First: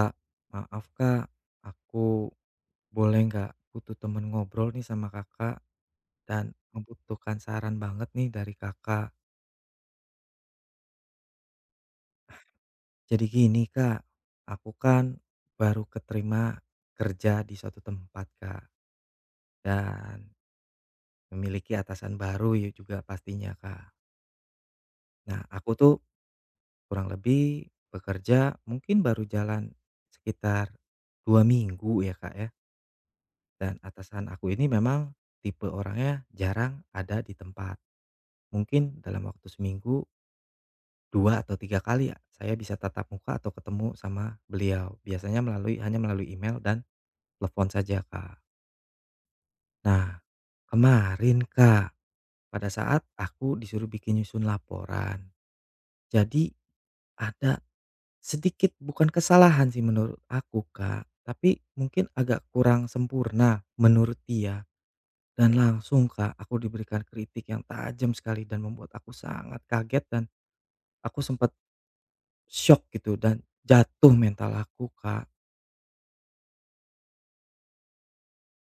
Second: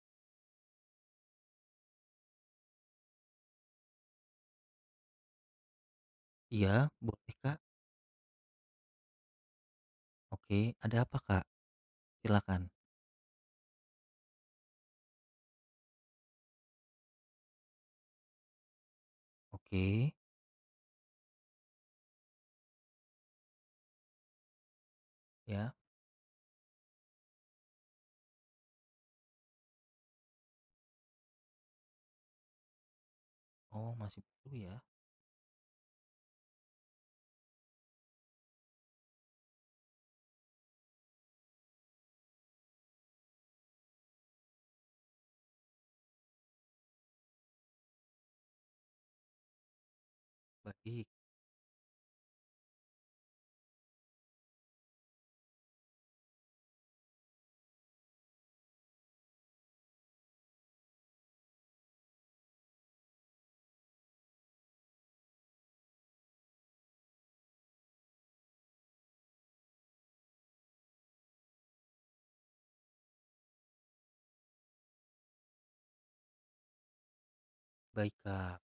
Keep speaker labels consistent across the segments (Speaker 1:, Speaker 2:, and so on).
Speaker 1: Kak, maaf Kak, aku boleh nggak butuh temen ngobrol nih sama Kakak dan
Speaker 2: Iya, boleh
Speaker 1: membutuhkan
Speaker 2: Kak.
Speaker 1: saran banget nih dari Kakak.
Speaker 2: Oke, ada apa Kak? Silakan.
Speaker 1: Jadi gini Kak, aku kan baru keterima kerja di suatu tempat Kak
Speaker 2: Oke,
Speaker 1: dan memiliki atasan baru ya juga pastinya Kak. Nah aku
Speaker 2: ya.
Speaker 1: tuh kurang lebih bekerja mungkin baru jalan sekitar dua minggu ya Kak ya. Dan
Speaker 2: Oh, masih
Speaker 1: atasan aku
Speaker 2: perlu
Speaker 1: ini
Speaker 2: ya.
Speaker 1: memang tipe orangnya jarang ada di tempat. Mungkin dalam waktu seminggu 2 atau 3 kali ya, saya bisa tatap muka atau ketemu sama beliau, biasanya melalui hanya melalui email dan telepon saja, Kak. Nah,
Speaker 2: Baik,
Speaker 1: kemarin, Kak, pada saat aku disuruh bikin nyusun laporan, jadi ada sedikit bukan kesalahan sih menurut aku, Kak, tapi mungkin agak kurang sempurna menurut dia dan langsung, Kak, aku diberikan kritik yang tajam sekali dan membuat aku sangat kaget dan aku sempat syok gitu dan jatuh mental aku, Kak.
Speaker 2: baik Kak.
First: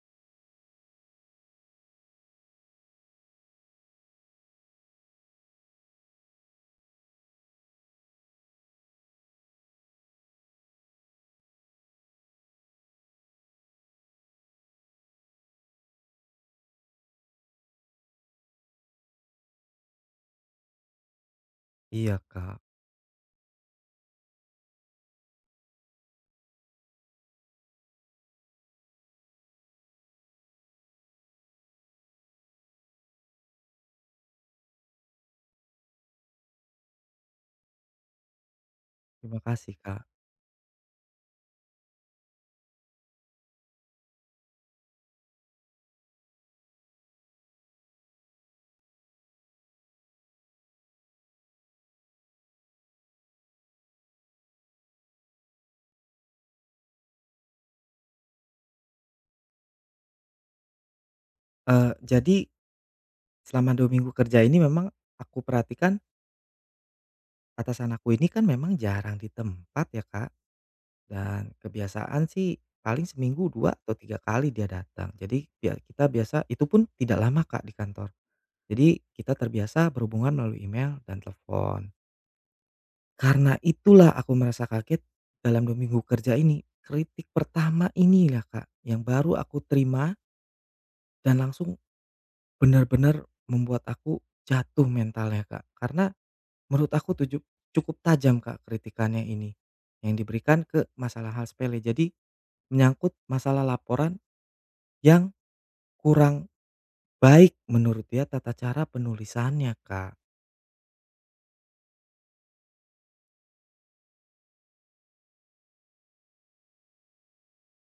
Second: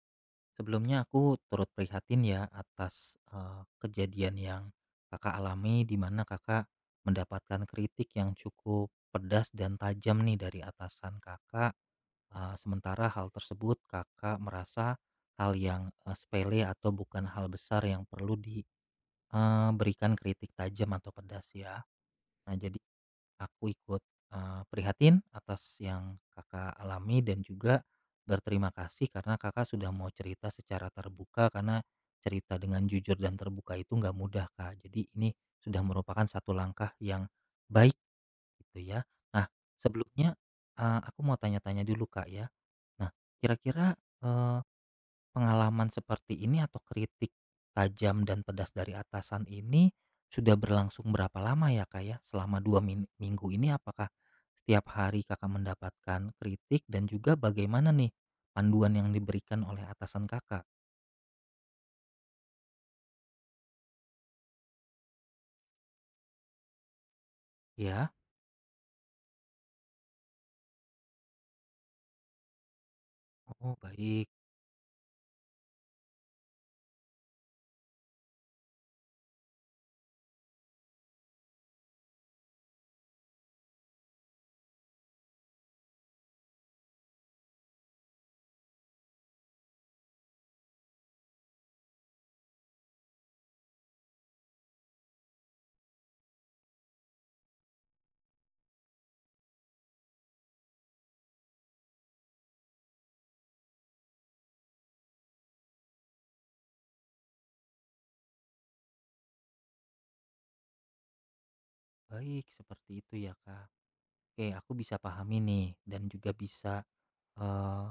Speaker 2: Sebelumnya aku turut prihatin ya atas kejadian yang Kakak alami di mana Kakak mendapatkan kritik yang cukup pedas dan tajam nih dari atasan Kakak. Sementara hal tersebut Kakak merasa hal yang sepele atau bukan hal besar yang perlu diberikan kritik tajam atau pedas ya.
Speaker 1: Iya,
Speaker 2: Nah,
Speaker 1: Kak.
Speaker 2: jadi Aku ikut prihatin atas yang Kakak alami dan juga berterima kasih karena Kakak sudah mau cerita secara terbuka, karena cerita dengan jujur dan terbuka itu nggak mudah, Kak. Jadi ini sudah merupakan satu langkah yang baik gitu ya.
Speaker 1: Terima
Speaker 2: Nah
Speaker 1: kasih, Kak.
Speaker 2: sebelumnya, aku mau tanya-tanya dulu, Kak, ya. Nah kira-kira, pengalaman seperti ini atau kritik tajam dan pedas dari atasan ini sudah berlangsung berapa lama ya kak ya? Selama dua minggu ini apakah setiap hari kakak mendapatkan kritik, dan juga bagaimana nih panduan yang diberikan oleh atasan kakak?
Speaker 1: Jadi selama 2 minggu kerja ini memang aku perhatikan atasan aku
Speaker 2: Ya,
Speaker 1: ini kan memang jarang di tempat ya, Kak, dan kebiasaan sih paling seminggu dua
Speaker 2: oh
Speaker 1: atau 3
Speaker 2: baik,
Speaker 1: kali dia datang. Jadi ya kita biasa itu pun tidak lama, Kak, di kantor. Jadi kita terbiasa berhubungan melalui email dan telepon. Karena itulah aku merasa kaget dalam 2 minggu kerja ini. Kritik pertama inilah, Kak, yang baru aku terima. Dan langsung benar-benar membuat aku jatuh mentalnya, Kak. Karena menurut aku tuju cukup tajam, Kak, kritikannya ini, yang diberikan ke masalah hal sepele. Jadi menyangkut masalah laporan yang kurang baik menurut dia tata cara penulisannya, Kak.
Speaker 2: baik seperti itu ya kak. Oke, aku bisa pahami nih, dan juga bisa eh,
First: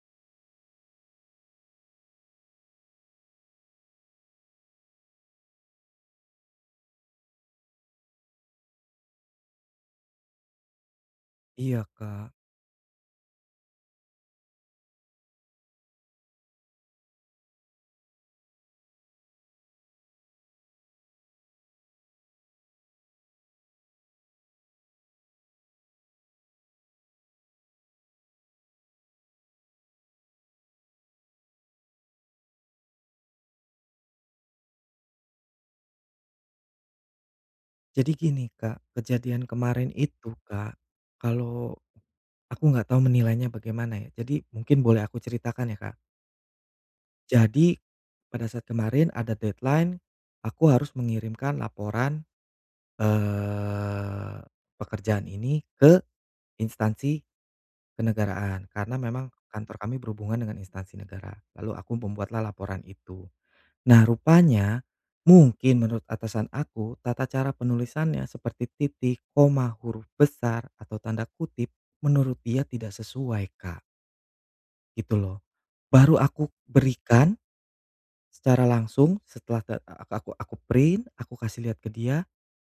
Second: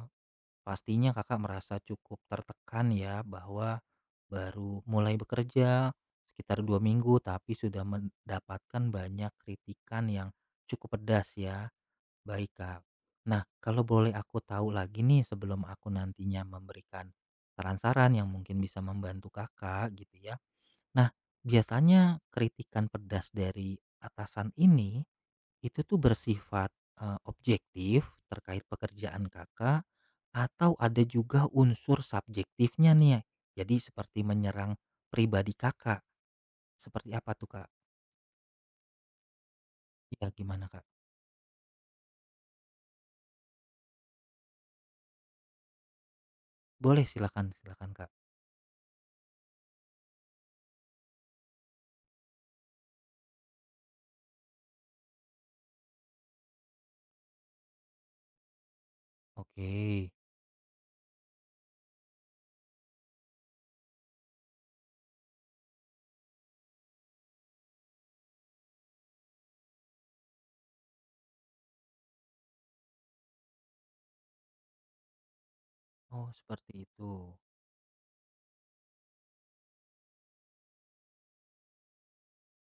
Speaker 2: pastinya kakak merasa cukup tertekan ya, bahwa baru mulai bekerja sekitar 2 minggu, tapi sudah mendapatkan banyak kritikan yang cukup pedas ya.
Speaker 1: Iya, Kak.
Speaker 2: Baik, Kak. Nah, kalau boleh aku tahu lagi nih sebelum aku nantinya memberikan saran-saran yang mungkin bisa membantu Kakak gitu ya. Nah, biasanya kritikan pedas dari atasan ini itu tuh bersifat, eee, objektif terkait pekerjaan Kakak, atau ada juga unsur subjektifnya nih? Ya? Jadi seperti menyerang pribadi Kakak, seperti apa tuh, Kak?
Speaker 1: Jadi gini, Kak, kejadian kemarin
Speaker 2: Ya
Speaker 1: itu,
Speaker 2: gimana,
Speaker 1: Kak,
Speaker 2: Kak?
Speaker 1: kalau aku nggak tahu menilainya bagaimana ya, jadi mungkin boleh aku ceritakan ya, Kak?
Speaker 2: Boleh silakan
Speaker 1: Jadi,
Speaker 2: silakan, Kak.
Speaker 1: pada saat kemarin ada deadline, aku harus mengirimkan laporan, eee, pekerjaan ini ke instansi kenegaraan, karena memang
Speaker 2: Oke.
Speaker 1: kantor kami berhubungan dengan instansi negara. Lalu aku membuatlah laporan itu. Nah, rupanya mungkin menurut atasan aku, tata cara penulisannya seperti titik, koma, huruf besar, atau tanda kutip, menurut dia tidak sesuai, Kak, gitu loh. Baru
Speaker 2: Oh,
Speaker 1: aku
Speaker 2: seperti itu.
Speaker 1: berikan secara langsung. Setelah te ak aku print, aku kasih lihat ke dia,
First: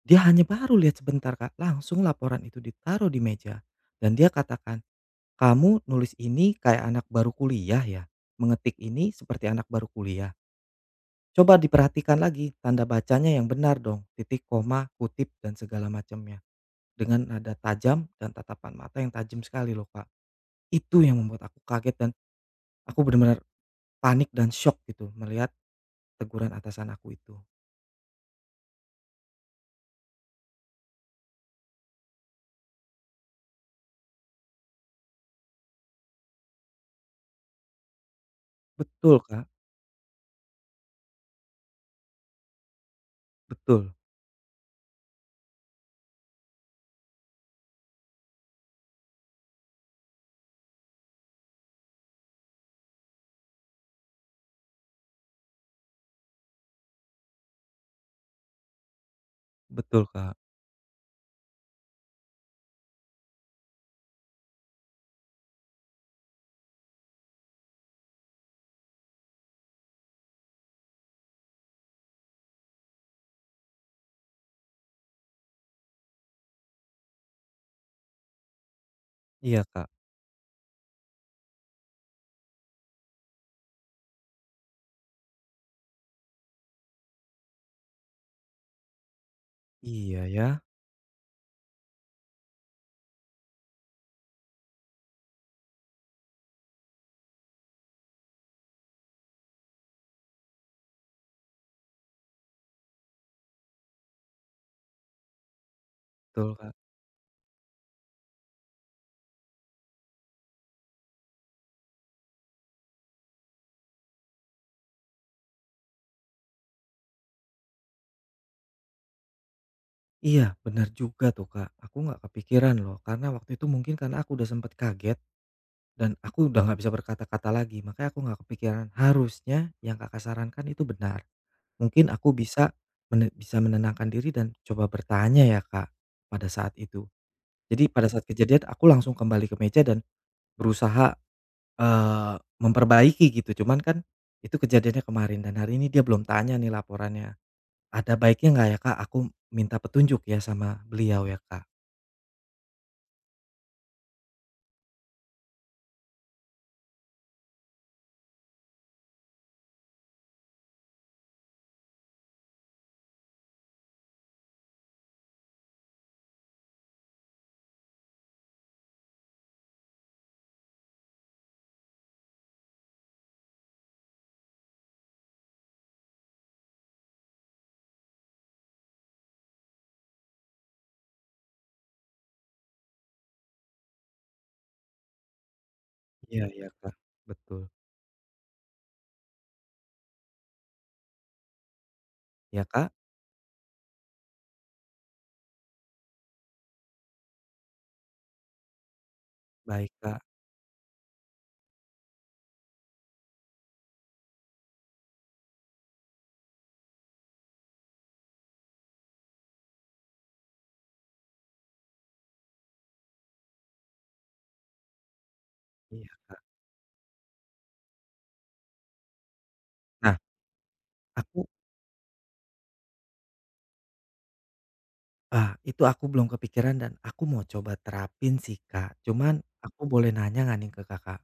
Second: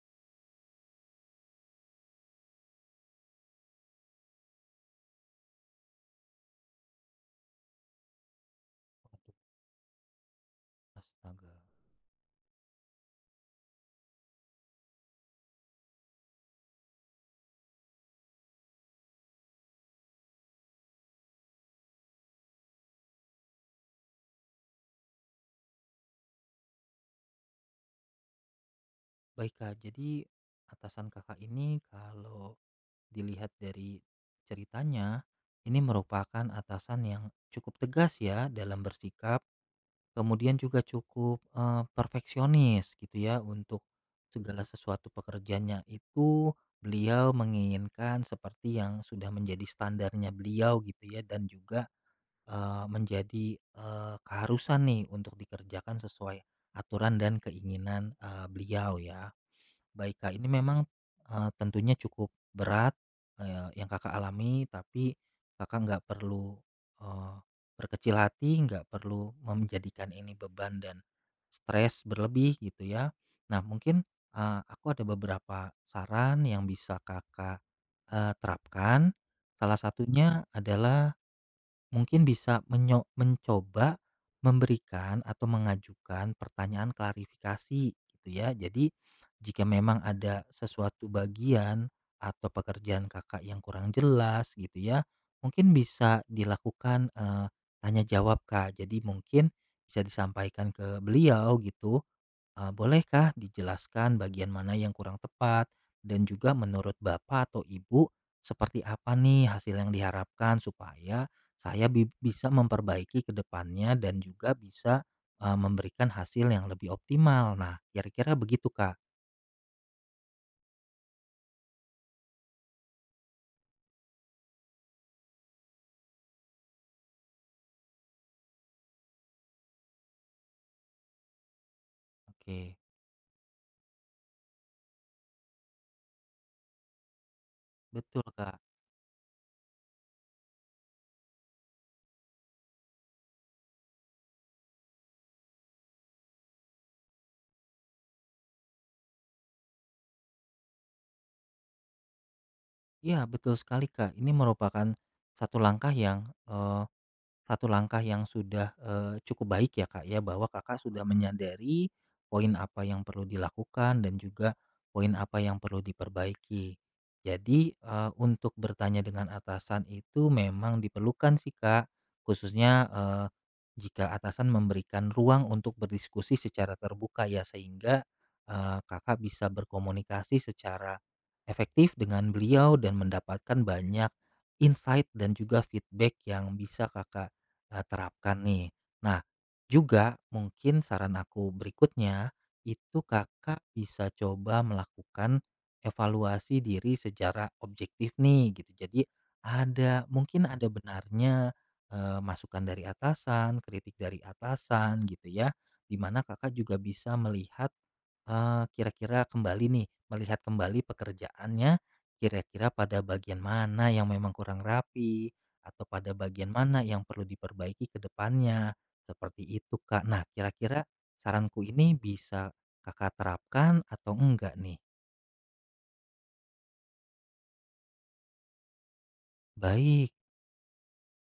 Speaker 1: dia hanya baru lihat sebentar Kak, langsung laporan itu ditaruh di meja dan dia katakan, "Kamu nulis ini kayak anak baru kuliah ya? Mengetik ini seperti
Speaker 2: Waduh,
Speaker 1: anak baru kuliah. Coba
Speaker 2: astaga.
Speaker 1: diperhatikan lagi tanda bacanya yang benar dong, titik, koma, kutip dan segala macamnya." Dengan nada tajam dan tatapan mata yang tajam sekali loh Kak. Itu yang membuat aku kaget dan aku benar-benar panik dan shock gitu melihat teguran atasan aku itu.
Speaker 2: Baik, Kak, jadi atasan Kakak ini kalau dilihat dari ceritanya, ini merupakan atasan yang cukup tegas ya dalam
Speaker 1: Betul
Speaker 2: bersikap.
Speaker 1: Kak.
Speaker 2: Kemudian juga cukup, perfeksionis gitu ya untuk
Speaker 1: Betul
Speaker 2: segala sesuatu pekerjaannya itu beliau menginginkan seperti yang sudah menjadi standarnya beliau gitu ya, dan juga, eee, menjadi, keharusan nih untuk dikerjakan sesuai aturan dan keinginan, beliau ya.
Speaker 1: betul,
Speaker 2: Baik Kak,
Speaker 1: Kak.
Speaker 2: ini memang, tentunya cukup berat, yang Kakak alami, tapi Kakak nggak perlu, eee, berkecil hati, nggak perlu menjadikan ini beban dan stres berlebih gitu ya. Nah mungkin, aku ada beberapa saran yang bisa Kakak, terapkan.
Speaker 1: Iya,
Speaker 2: Salah
Speaker 1: Kak.
Speaker 2: satunya adalah mungkin bisa mencoba memberikan atau mengajukan pertanyaan klarifikasi gitu ya. Jadi jika memang
Speaker 1: Iya
Speaker 2: ada
Speaker 1: ya,
Speaker 2: sesuatu bagian atau pekerjaan Kakak yang kurang jelas gitu ya, mungkin bisa dilakukan, tanya jawab, Kak. Jadi mungkin bisa disampaikan ke beliau gitu. Bolehkah dijelaskan bagian mana yang kurang tepat? Dan juga
Speaker 1: betul, Kak.
Speaker 2: menurut Bapak atau Ibu, seperti apa nih hasil yang diharapkan supaya saya bisa memperbaiki ke depannya, dan juga bisa, memberikan hasil yang lebih optimal. Nah, kira-kira begitu, Kak.
Speaker 1: Iya, benar juga tuh, Kak. Aku nggak kepikiran loh, karena waktu itu mungkin karena aku udah sempet kaget dan aku udah nggak bisa berkata-kata lagi, makanya aku nggak kepikiran. Harusnya yang Kakak sarankan itu benar. Mungkin aku bisa
Speaker 2: Oke,
Speaker 1: bisa menenangkan diri dan coba bertanya ya, Kak, pada saat itu. Jadi pada
Speaker 2: betul,
Speaker 1: saat
Speaker 2: Kak.
Speaker 1: kejadian aku langsung kembali ke meja dan berusaha, eee, memperbaiki gitu. Cuman kan itu kejadiannya kemarin dan hari ini dia belum tanya nih laporannya. Ada baiknya nggak ya, Kak, aku minta petunjuk ya sama beliau ya, Kak?
Speaker 2: Iya, betul sekali, Kak. Ini merupakan satu langkah yang, satu langkah yang sudah, cukup baik ya, Kak, ya, bahwa Kakak sudah menyadari poin apa yang perlu dilakukan dan juga poin apa yang perlu diperbaiki. Jadi, untuk bertanya dengan atasan itu memang diperlukan sih, Kak, khususnya, jika atasan memberikan ruang untuk berdiskusi secara terbuka ya, sehingga, Kakak bisa berkomunikasi secara efektif dengan beliau dan mendapatkan banyak insight dan juga feedback
Speaker 1: Iya
Speaker 2: yang
Speaker 1: iya,
Speaker 2: bisa
Speaker 1: Kak.
Speaker 2: Kakak
Speaker 1: Betul.
Speaker 2: terapkan nih. Nah, juga mungkin saran aku berikutnya,
Speaker 1: Ya, Kak?
Speaker 2: itu Kakak bisa coba melakukan evaluasi diri secara objektif nih gitu. Jadi
Speaker 1: Baik,
Speaker 2: ada
Speaker 1: Kak.
Speaker 2: mungkin ada benarnya, masukan dari atasan, kritik dari atasan gitu ya, dimana Kakak juga bisa melihat. Kira-kira kembali nih, melihat kembali pekerjaannya, kira-kira pada bagian mana yang memang kurang rapi, atau pada
Speaker 1: Iya, Kak.
Speaker 2: bagian mana yang perlu diperbaiki ke depannya, seperti itu, Kak.
Speaker 1: Nah,
Speaker 2: Nah, kira-kira
Speaker 1: aku
Speaker 2: saranku ini bisa Kakak terapkan atau enggak nih?
Speaker 1: itu aku belum kepikiran dan aku mau coba terapin sih, Kak. Cuman aku boleh
Speaker 2: Baik,
Speaker 1: nanya nggak nih ke Kakak?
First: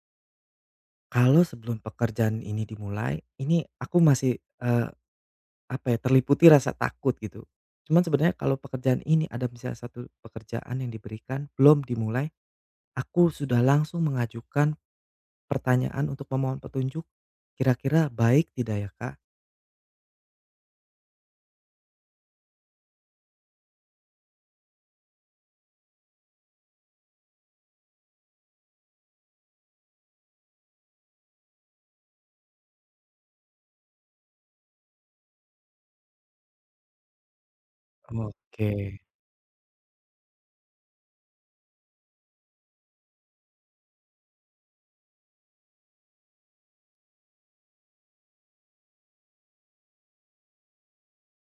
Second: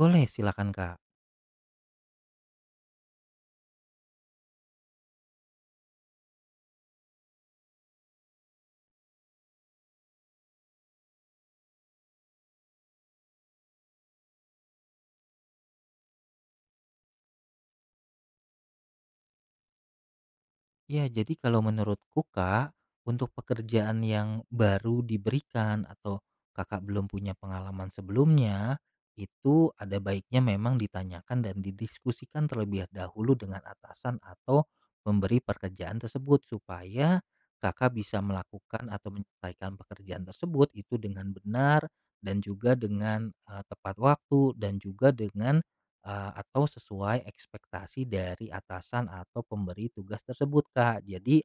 Speaker 2: boleh silakan, Kak.
Speaker 1: Kalau sebelum pekerjaan ini dimulai, ini aku masih, eee, apa ya, terliputi rasa takut gitu. Cuman sebenarnya kalau pekerjaan ini ada misalnya satu pekerjaan yang diberikan belum dimulai, aku sudah langsung mengajukan pertanyaan untuk memohon petunjuk, kira-kira baik tidak ya, Kak?
Speaker 2: Ya, jadi kalau menurutku, Kak, untuk pekerjaan yang baru diberikan atau Kakak belum punya pengalaman sebelumnya, itu ada baiknya memang ditanyakan dan didiskusikan terlebih dahulu dengan atasan atau pemberi pekerjaan tersebut, supaya Kakak bisa
Speaker 1: Oke.
Speaker 2: melakukan atau menyelesaikan pekerjaan tersebut itu dengan benar dan juga dengan tepat waktu, dan juga dengan atau sesuai ekspektasi dari atasan atau pemberi tugas tersebut, Kak. Jadi,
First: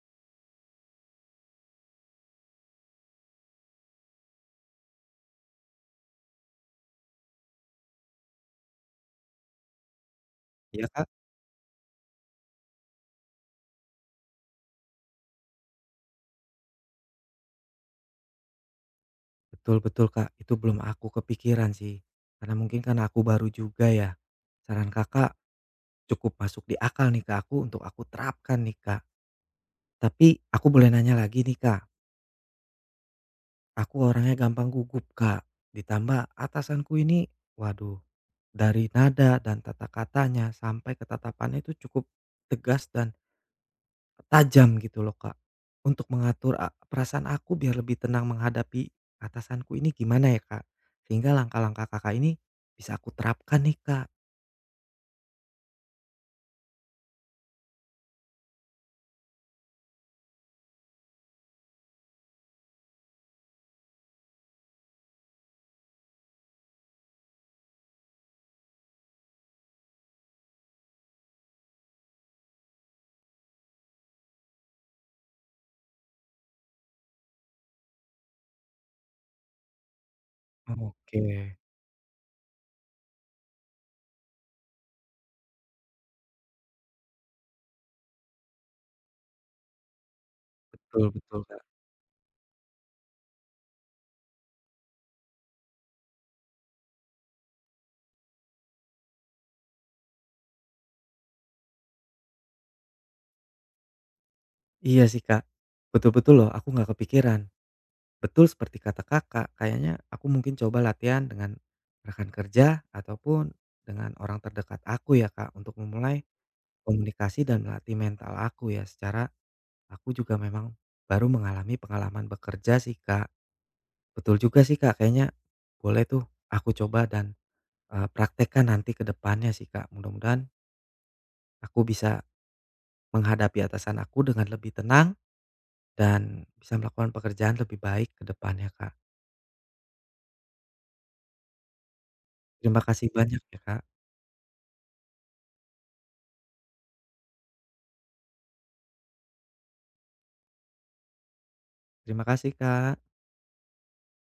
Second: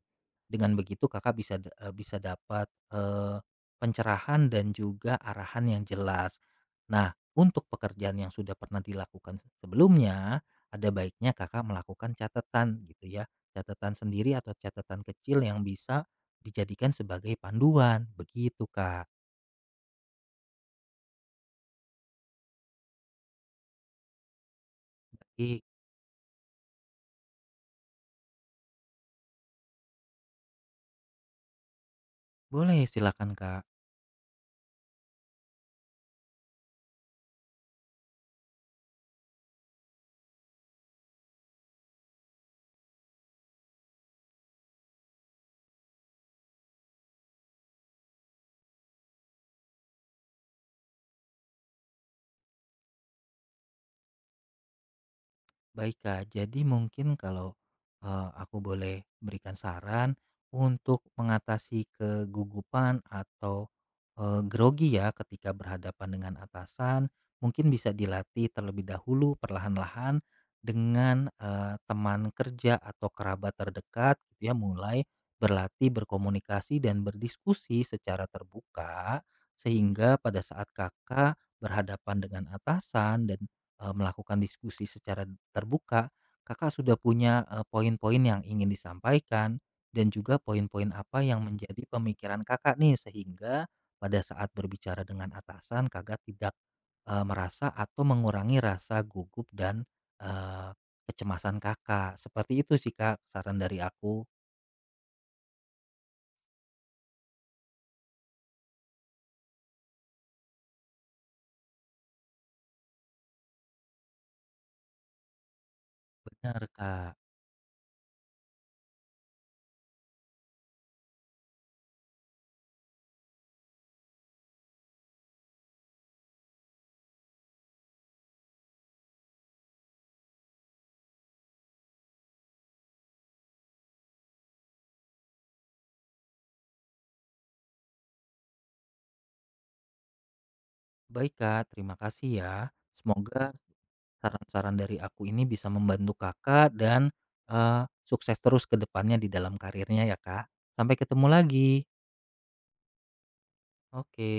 Speaker 2: dengan begitu Kakak bisa bisa dapat, eee, pencerahan dan juga arahan yang jelas. Nah, untuk pekerjaan yang sudah pernah dilakukan sebelumnya,
Speaker 1: Iya,
Speaker 2: ada
Speaker 1: Kak,
Speaker 2: baiknya Kakak melakukan catatan gitu ya, catatan sendiri atau catatan kecil yang bisa dijadikan sebagai panduan, begitu, Kak.
Speaker 1: betul betul, Kak, itu belum aku kepikiran sih, karena mungkin karena aku baru juga ya. Saran Kakak
Speaker 2: I
Speaker 1: cukup masuk di akal nih kak aku untuk aku terapkan nih, Kak. Tapi aku boleh nanya lagi nih, Kak,
Speaker 2: Boleh silakan, Kak.
Speaker 1: aku orangnya gampang gugup, Kak, ditambah atasanku ini waduh dari nada dan tata katanya sampai ke tatapannya itu cukup tegas dan tajam gitu loh, Kak, untuk mengatur perasaan aku biar lebih tenang menghadapi atasanku ini gimana ya, Kak? Sehingga langkah-langkah Kakak ini bisa aku terapkan nih, Kak.
Speaker 2: Baik Kak, jadi mungkin kalau, aku boleh berikan saran untuk mengatasi kegugupan atau, grogi ya ketika berhadapan dengan atasan, mungkin bisa dilatih terlebih dahulu perlahan-lahan dengan, teman kerja atau kerabat terdekat gitu ya, mulai berlatih berkomunikasi dan berdiskusi secara terbuka, sehingga pada saat
Speaker 1: Oke,
Speaker 2: Kakak berhadapan dengan atasan dan melakukan diskusi secara terbuka, Kakak sudah punya, poin-poin yang ingin disampaikan dan juga poin-poin
Speaker 1: betul
Speaker 2: apa
Speaker 1: betul,
Speaker 2: yang
Speaker 1: Kak.
Speaker 2: menjadi pemikiran Kakak nih, sehingga pada saat berbicara dengan atasan Kakak tidak, merasa atau mengurangi rasa gugup dan, eee, kecemasan Kakak. Seperti itu sih Kak saran dari aku.
Speaker 1: Iya sih, Kak. Betul-betul loh aku nggak kepikiran. Betul seperti kata Kakak, kayaknya aku mungkin coba latihan dengan rekan kerja ataupun dengan orang terdekat aku ya, Kak, untuk memulai
Speaker 2: Benar, Kak.
Speaker 1: komunikasi dan melatih mental aku ya, secara aku juga memang baru mengalami pengalaman bekerja sih, Kak. Betul juga sih, Kak, kayaknya boleh tuh aku coba dan, praktekkan nanti ke depannya sih, Kak. Mudah-mudahan aku bisa menghadapi atasan aku dengan lebih tenang dan bisa melakukan pekerjaan lebih baik ke depannya, Kak.
Speaker 2: Baik Kak, terima kasih ya.
Speaker 1: Terima kasih banyak
Speaker 2: Semoga
Speaker 1: ya, Kak.
Speaker 2: saran-saran dari aku ini bisa membantu Kakak dan sukses terus ke depannya di dalam karirnya ya Kak. Sampai ketemu lagi.
Speaker 1: Terima kasih, Kak.
Speaker 2: Oke.